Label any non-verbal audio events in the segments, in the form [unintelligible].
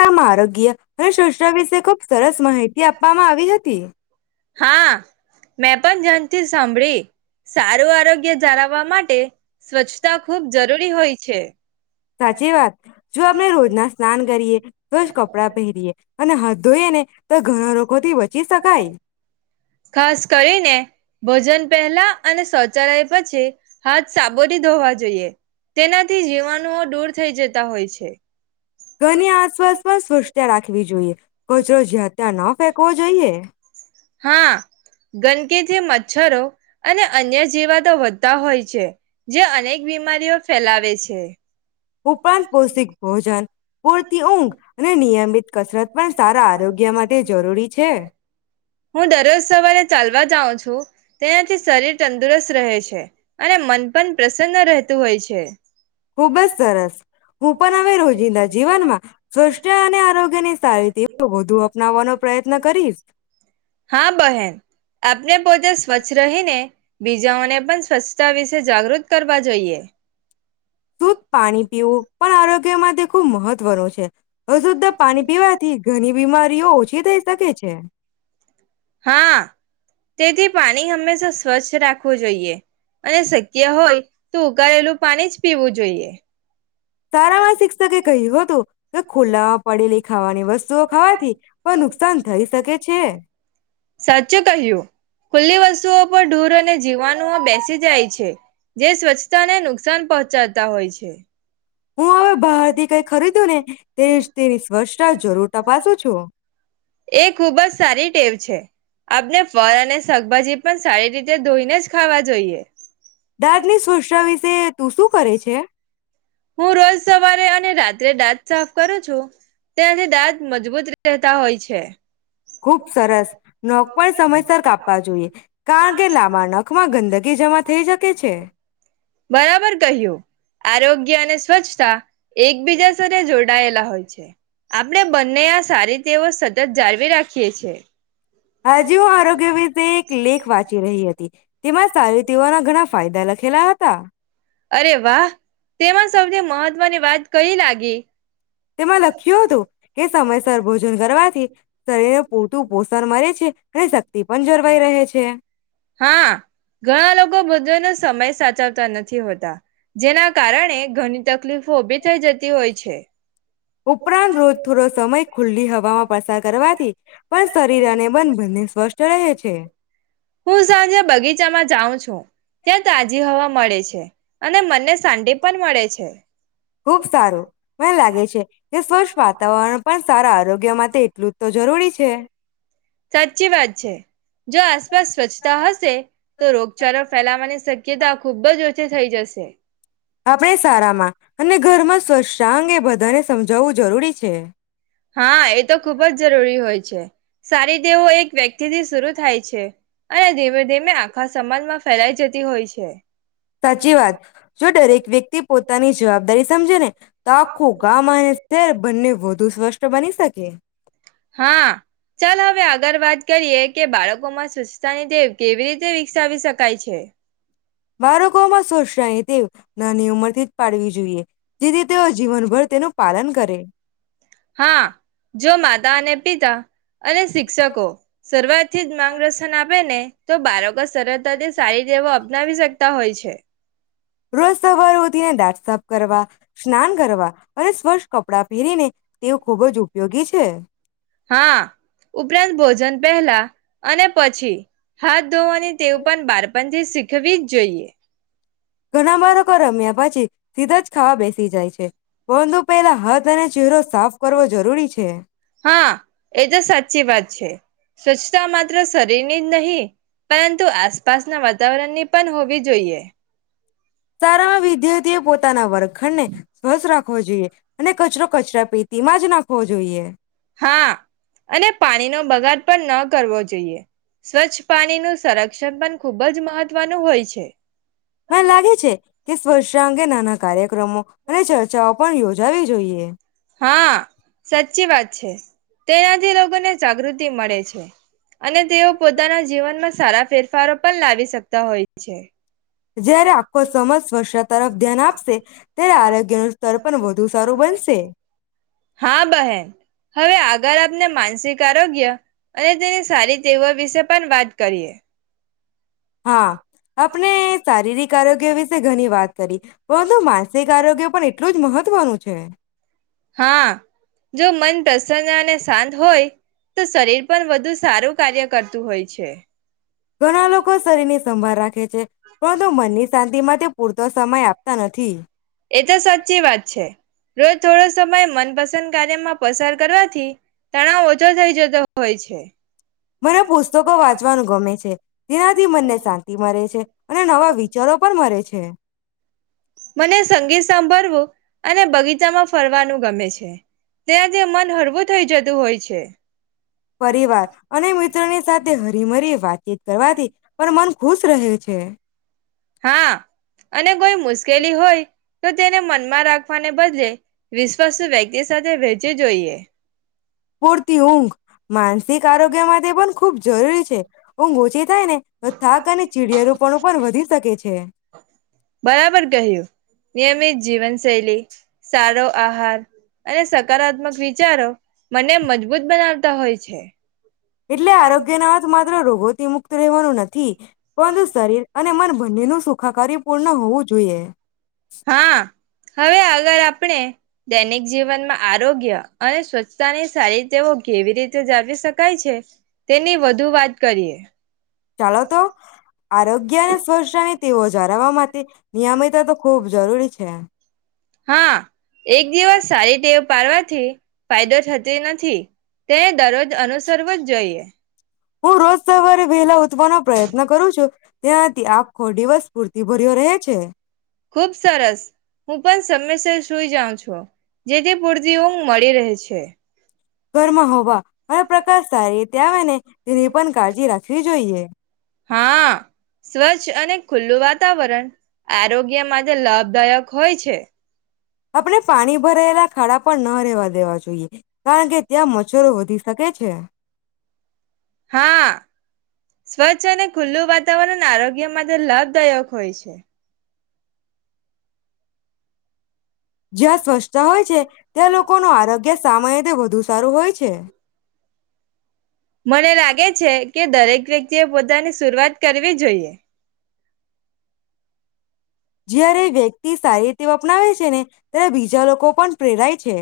આમ આરોગ્ય અને સ્વાસ્થ્ય વિશે ખુબ સરસ માહિતી આપવામાં આવી હતી. હતી. હા મેં પણ ધ્યાનથી સાંભળી સારું આર કે જાળવવા માટે સ્વચ્છતા ખૂબ જરૂરી હોય છે. સાચી વાત. જો આપણે રોજના સ્નાન કરીએ, રોજ કપડાં પહેરીયએ અને હાથ ધોઈએ ને તો ઘણા રોગોથી બચી શકાય. ખાસ કરીને ભોજન પહેલા પલા અને શૌચાલય પછી. હાથ સાબો થી ધોવા જોઈએ તેનાથી જીવાણુઓ દૂર થઈ જતા હોય છે. ઘરની આસપાસ પણ સ્વચ્છતા રાખવી જોઈએ. કચરો જ્યાં ત્યાં ન ફેંકવો જોઈએ. હા ગંદકીથી મચ્છરો અને અન્ય જીવાતો વધતા હોય છે. જે અનેક બીમારીઓ ફેલાવે છે. ઉપરાંત પૌષ્ટિક ભોજન પૂરતી ઊંઘ અને નિયમિત કસરત પણ સારા આરોગ્ય માટે જરૂરી છે. જાઉ છું. તેનાથી શરીર તંદુરસ્ત રહે છે. અને મન પણ પ્રસન્ન રહેતું હોય છે. હું બસ સરસ હું પણ હવે રોજિંદા જીવનમાં સ્વષ અને આરોગ્ય ની સારી વધુ અપનાવવાનો પ્રયત્ન કરીશ હા બહેન આપણે પોતે સ્વચ્છ રહીને બીજાઓને પણ સ્વચ્છતા વિશે જાગૃત કરવા જોઈએ શુ્ પાણી પીવું પણ આરોગ્ય માંે ખુબ મહત્વનું છે હશુદ્ધા પાણી પીવાથી ઘણી બીમારીઓ ઓછી થઈ શકે છે હા તેથી પાણી હંમેશા સ્વચ્છ રાખવું જોઈએ અને શક્ય હોય તો ઘરેલું પાણી જ પીવું જોઈએ સારામાં શિક્ષકે કહ્યું હતું કે ખુલ્લામાં પડેલી ખાવાની વસ્તુઓ ખાવાથી કોઈ નુકસાન થઈ શકે છે પશુઓ પર ૂર અને જીવાણુઓ બેસી જાય છે જે સ્વચ્છતાને નુકસાન પહોંચાડતા હોય છે હું હવે બહાર થી કઈ ખરીદ્યું ને તે જ તેની સ્ વર્ષા જરૂર તપાસું છું એ ખૂબ જ સારી ટેવ છે આપને ફળ અને શાકભાજી પણ સારી રીતે ધોઈને જ ખાવા જોઈએ દાદ ની શષા વિશે તું શું કરે છે હું રોજ સવારે અને રાત્રે દાંત સાફ કરું છું ત્યાંથી દાત મજબૂત ર રહેતા હોય છે ખુબ સરસ નખ પણ સમયસર કાપવા જોઈએ કારણ કે લાંબા નખમાં ગંદકીી જમા થઈ શકે છે બરાબર કહ્યું આરોગ્ય અને સ્વચ્છતા એકબીજા સાથે જોડાયેલા હોય છે આપણે બંને આ સારી તેઓ સતત જાળવી રાખીએ છે હજી હું આરોગ્ય વિશે એક લેખ વાંચી રહી હતી તેમાં સારી તેઓના ઘણા ફાયદા બધા લખેલા હતા અરે વાહ તેમાં સૌથી મહત્વની વાત કઈ લાગી તેમાં લખ્યું હતું કે સમયસર ભોજન કરવાથી શરીર પૂરતું પોષણ મરે છે અને શક્તિ પણ જળવાઈ રહે છે હા ઘણા લોકો ભોજનનો સમય સાચવતા નથી હોતા જેના કારણે ઘણી તકલીફો ઉભી થઈ જતી હોય છે ઉપરાંત રોજ થોડો સમય ખુલ્લી હ [unintelligible] પસાર કરવાથી પણ શરીર અને બંધ બને સ્વસ્થ રહે છે હું સાંજે બગીચામાં જાઉં છું ત્યાં તાજી હવા મળે છે અને મનને શાંતિ પણ મળે છે ખુબ સારું મને લાગે છે કે સ્વચ્છ વાતાવરણ પણ સારા આરોગ્ય માટે એટલું જ તો જરૂરી છે. સાચી વાત છે જોસ સ્વચ્છતા હશે તો રોગચાળો ફેલાવાની શક્યતા ખુબ જ થઈ જશે આપણે સારામાં અને ઘરમાં સ્વચ્છતા અંગે બધાને સમજાવવું જરૂરી છે હા એ તો ખુબ જ જરૂરી હોય છે સારી દેવો એક વ્યક્તિથી શરુ થાય છે અને ધીમે ધીમે આખા સમાજમાં ફેલાઈ જતી હોય છે સાચી વાત જો દરેક વ્યક્તિ પોતાની જવાબદારી સમજે ને તો આખું ગામ અને શહેર બંને વધુ સ્વષ બની શકે હા ચાલ હવે આગળ વાત કરીએ કે બાળકો માં સ્વસ્તાની તેેવ કેવી રીતે વિકસાવી શકાય છે વાળકોમાં શોષ્યા તે નાની ઉંમરથી જ પાડવી જોઈએ. જેથી તેઓ જીવનભર તેનું પાલન કરે. હા જો માતા અને પિતા અને શિક્ષકો શરૂઆત થી માંગ રસન આપે ને તો બાળકો સરળતાથી સારી ટેવો અપનાવી શકતા હોય છે. રોજ સવાર ઉધીને દાંત સાફ કરવા, સ્નાન કરવા અને સ્વચ્છ કપડાં પહેરીને તેઓ ખૂબ જ ઉપયોગી છે. હા ઉપરાંત ભોજન પહેલા અને પછી હાથ ધોવાની ટેવ પણ બાળપણ થી શીખવી જ જોઈએ. ઘણા બારકો રમ્યા પછી સીધા જ ખાવા બેસી જાય છે. બોંધુ પહેલા હાથ અને ચહેરો સાફ કરવો જરૂરી છે. હા એ તો સાચી વાત છે, સ્વચ્છતા માત્ર શરીરની જ નહીં પરંતુ આસપાસના વાતાવરણની પણ હોવી જોઈએ. સારામાં વિદ્યાર્થીઓ પોતાના વર્ખણને સ્વસ્થ રાખવો જોઈએ, અને કચરો કચરા પેટીમાં જ નાખવો જોઈએ. હા અને પાણીનો બગાડ પણ ન કરવો જોઈએ, સ્વચ્છ પાણી ન સંરક્ષણ પણ ખૂબ જ મહત્વનું હોય છે. મને લાગે છે કે સ્વચ્છતા અંગે નાના કાર્યક્રમો અને ચર્ચાઓ પણ યોજી જોઈએ. હા સાચી વાત છે, તેનાથી લોકોને જાગૃતિ મળે છે. અને તેઓ પોતાના જીવનમાં સ સારા ફેરફારો પણ લાવી શકતા હોય છે. જયારે આખો સમાજ સ્વ તરફ ધ્યાન આપશે, ત્યારે આરોગ્યનું સ્તર પણ વધુ સારું બનશે. અગર આપને માનસિક આરોગ્ય અને તેની સારી તેવો વિશે પણ વાત કરીએ. હા આપણે શારીરિક આરોગ્ય વિશે ઘણી વાત કરી, પરંતુ માનસિક આરોગ્ય પણ એટલું જ મહત્વનું છે. હા જો મન પ્રસન્ન અને શાંત હોય તો શરીર પણ વધુ સારું કાર્ય કરતું હોય છે. ઘણા લોકો શરીર ની સંભાળ રાખે છે, પરંતુ મનની શાંતિમાં પૂર તો સમય આપતા નથી. એ તો સાચી વાત છે, રોજ થોડો સમય મનપસંદ કાર્યમાં પસાર કરવાથી તણાવ ઓછો થઈ જતો હોય છે. મને પુસ્તકો વાંચવાનું ગમે છે, તેનાથી મને શાંતિ મળે છે અને નવા વિચારો પણ મરે છે. મને સંગીત સાંભળવું અને બગીચામાં ફરવાનું ગમે છે, ત્યાંથી મન હળવું થઈ જતું હોય છે. પરિવાર અને મિત્રોની સાથે હરી મરી વાત [unintelligible] કરવાથી પણ મન ખુશ રહે છે. હા અને કોઈ મુશ્કેલી હોય તો તેને મનમાં રાખવાને બદલે વિશ્વાસુ વ્યક્તિ સાથે વહેચી જોઈએ. પૂરતી ઊંઘ માનસિક આરોગ્ય માટે પણ ખૂબ જરૂરી છે. ઊંઘ ઓછી થાય ને તો થાક અને ચીડિયા [inaudible] [inaudible] [unintelligible] શરીર અને મન બન્ને [unintelligible] પૂર્ણ હોવું જોઈએ. હા. હવે અગર આપણે દૈનિક જીવનમાં આરોગ્ય અને સ્વચ્છતાની સારી તેઓ કેવી રીતે જાવી શકાય છે, ચાલો તો. [inaudible] હા એક દિવસ સાારી ટેવ પારવા [inaudible] હું રોજ સવારે વેલા ઉઠવાનો પ્રયત્ન કરું છું. ત્યાંથી આખો દિવસ પૂર ખુબ સરસ હું પણ સમયસર સુઈ જાવં છો જેથી પૂરતી ઊંઘ મળી રહે છે. ઘરમાં હોવા અને પ્રકાશ થાય [unintelligible] તેની પણ કાળજી રાખવી જોઈએ. હા સ્વચ્છ અને ખુલ્લું વાતાવરણ આરોગ્ય માટે લાભદાયક હોય છે. આપણે પાણી ભરાયેલા ખાડા પણ ન રહેેવા દેવા જોઈએ. કારણ કે ત્યાં મચ્છરો વધી શકે. છે હા સ્વચ્છ અને ખુલ્લું વાતાવરણ આરોગ્ય માટે લાભદાયક હોય છે. જ્યાં સ્વચ્છતા હોય છે. ત્યાં લોકોનું આરોગ્ય [unintelligible] રીતે વધુ સારું હોય છે. મને લાગે છે. કે દરેક વ્યક્તિ એ પોતાની [unintelligible] કરવી જોઈએ. [unintelligible] વ્યક્તિ સારી રીતે અપનાવે છે. ને ત્યારે બીજા લોકો પણ પ્રેરાય છે.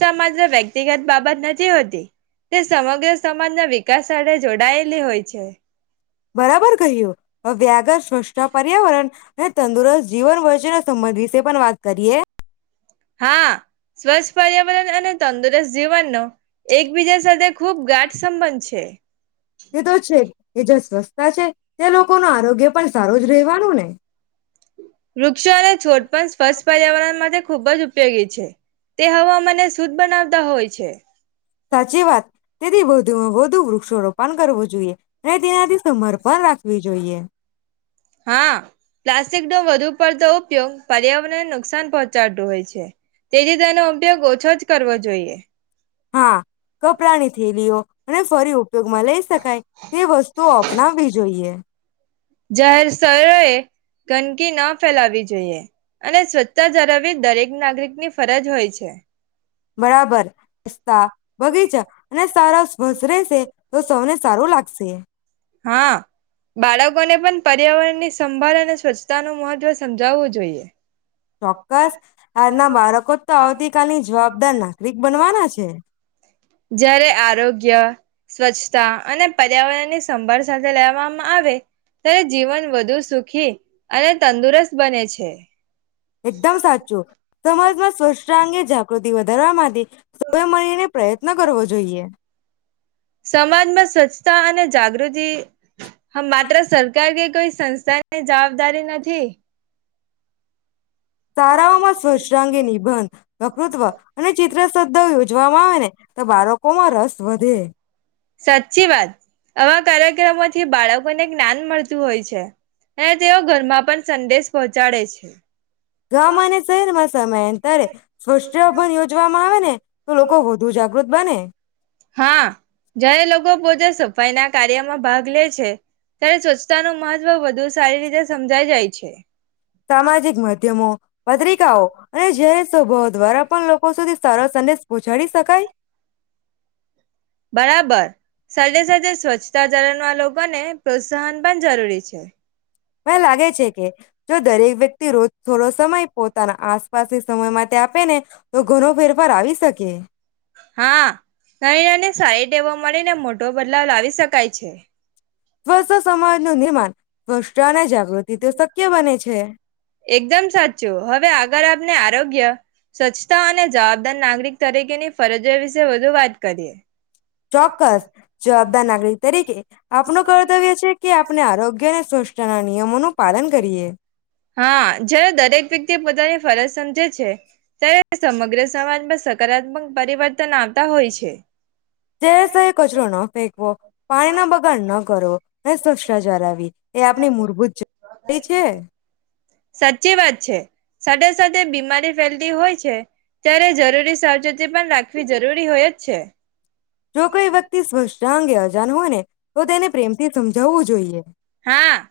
સમાજ વ્યક્તિગત બાબત નથી હોતી તે સમગ્ર સમાજના વિકાસ સાથે જોડાયેલી હોય છે. બરાબર કહીયો વ્યાઘ્ર સ્વચ્છ પર્યાવરણ અને તંદુરસ્ત જીવન વ રાજ્યના સંબંધ વિશે પણ વાત કરીએ હા સ્વચ્છ પર્યાવરણ અને તંદુરસ્ત જીવનનો એકબીજા સાથે ખૂબ ગાઢ સંબંધ છે તે તો છે કે જ્યાં સ્વચસ્થતા છે ત્યાં લોકો ન આરોગ્ય પણ સારું જ રહેવાનું ને વૃક્ષો અને છોડ પણ સ્વચ્છ પર્યાવરણ માટે ખુબ જ ઉપયોગી છે તે હવામાને શુદ્ધ બનાવતા હોય છે સાચી વાત તેથી વધુ વ વૃક્ષોોપણ કરવું જોઈએ અને તેનાથી સમર્પણ રાખવી જોઈએ હા પ્લાસ્ટિક નો વધુ પડતો ઉપયોગ પર્યાવરણને નુકસાન પહોંચાડતું હોય છે તેથી તેનો ઉપયોગ ઓછો જ કરવો જોઈએ હા કપડાની થેલીઓ અને ફરી ઉપયોગમાં લઈ શકાય તે વસ્તુઓ અપનાવવી જોઈએ જાહેર સ્થરોએ ગંદકી ના ફેલાવી જોઈએ અને સ્વચ્છતા ધળવી દરેક નાગરિકની ફરજ હોય છે બરાબર રસ્તા બગીચા અને સારા સ્વસ રહેશે તો સૌને સારું લાગશે હા બાળકોને પણ પર્યાવરણ ની સંભાળ અને સ્વચ્છતા નું મહત્વ સમજાવવું જોઈએ ચોક્કસ આજના બાળકો તો આવતી કલની જવાબદાર નાગરિક બનવાના છે જયારે આરોગ્ય સ્વચ્છતા અને પર્યાવરણ ની સંભાળ સાથે લેવામાં આવે ત્યારે જીવન વધુ સુખી અને તંદુરસ્ત બને છે એકદમ સાચું સમાજમાં સ્ ંગે જાગૃતિ વધારવા માટે સ એ મળીને પ્રયત્ન કરવો જોઈએ સમાજમાં સ્વચ્છતા અને જાગૃતિ હ માત્ર સરકારી કોઈ સંસ્થા ની જવાબદારી નથી તારાઓમાં સ્વચ્છતા અંગે નિબંધ વકૃત્વ અને ચિત્ર શદ્ધા યોજવામાં આવે ને તો બાળકોમાં રસ વધે સાચી વાત આવા કાર્યક્રમોથી બાળકોને જ્ઞાન મળતું હોય છે અને તેઓ ઘરમાં પણ સંદેશ પહોંચાડે છે ગામાંને ચર મસ્ સમય એંત્યારે સ્વષભન યોજવામાં આવે ને તો લોકો વધુ જાગૃત બને સફાઈ ના કાર્યમાં ભાગ લે છે ત્યારે સ્વચ્છતા ન મહત્વ વધુ સારી રીતે સમજાય જાય છે સામાજિક માધ્યમો પત્રિકાઓ અને જેને સ્વભાવ દ્વારા લોકો સુી સરસ અનેનેૂછ જડી શકાય બરાબર સજે સે સ્વચ્છતા જલન વા બને પ્રોત્સાહન પણ જરૂરી છે મે લાગે છે કે જો દરેક વ્યક્તિ રોજ થોડો સમય પોતાના આસપાસ સમય માટે આપે ને તો ઘણ ફેરફાર આવી શકે એવ મળીને મોટો બદલાવ લાવી શકાય છે સ્ તો સમાજ નિર્માણ સ્પષ્ટ અને જાગૃતિ તો શક્ય બને છે. એકદમ સાચું હવે આગળ આપને આ આરોગ્ય સ્વચ્છતા અને જવાબદાર નાગરિક તરીકેની ફરજ વિશે વધુ વાત કરીએ ચોક્કસ જવાબદાર નાગરિક તરીકે આપનું કર્તવ્ય છે કે આપણે આરોગ્ય અને સ્વચ્છના નિયમોનું પાલન કરીએ હા જય્યારે દરેક વ્યક્તિ પોતાની ફરજ સમજે છે ત્યારે સમગ્ર સમાજમાં સકારાત્મક પરિવર્તન આવતા હોય છે જેસ કચરો ના ફેંકવો પાણી ના બગાડ ના કરો મે સોચા જારા વિી એ આપણી મૂળભૂત જ છે સાચી વાત છે સાથે સાથે બીમારી ફેલતી હોય છે ત્યારે જરૂરી સાવચેતી પણ રાખવી જરૂરી હોય જ છે જો કોઈ વ્યક્તિ સ્પષ્ટંગે અજાન હોય ને તો તેને પ્રેમથી સમજાવવું જોઈએ. હા.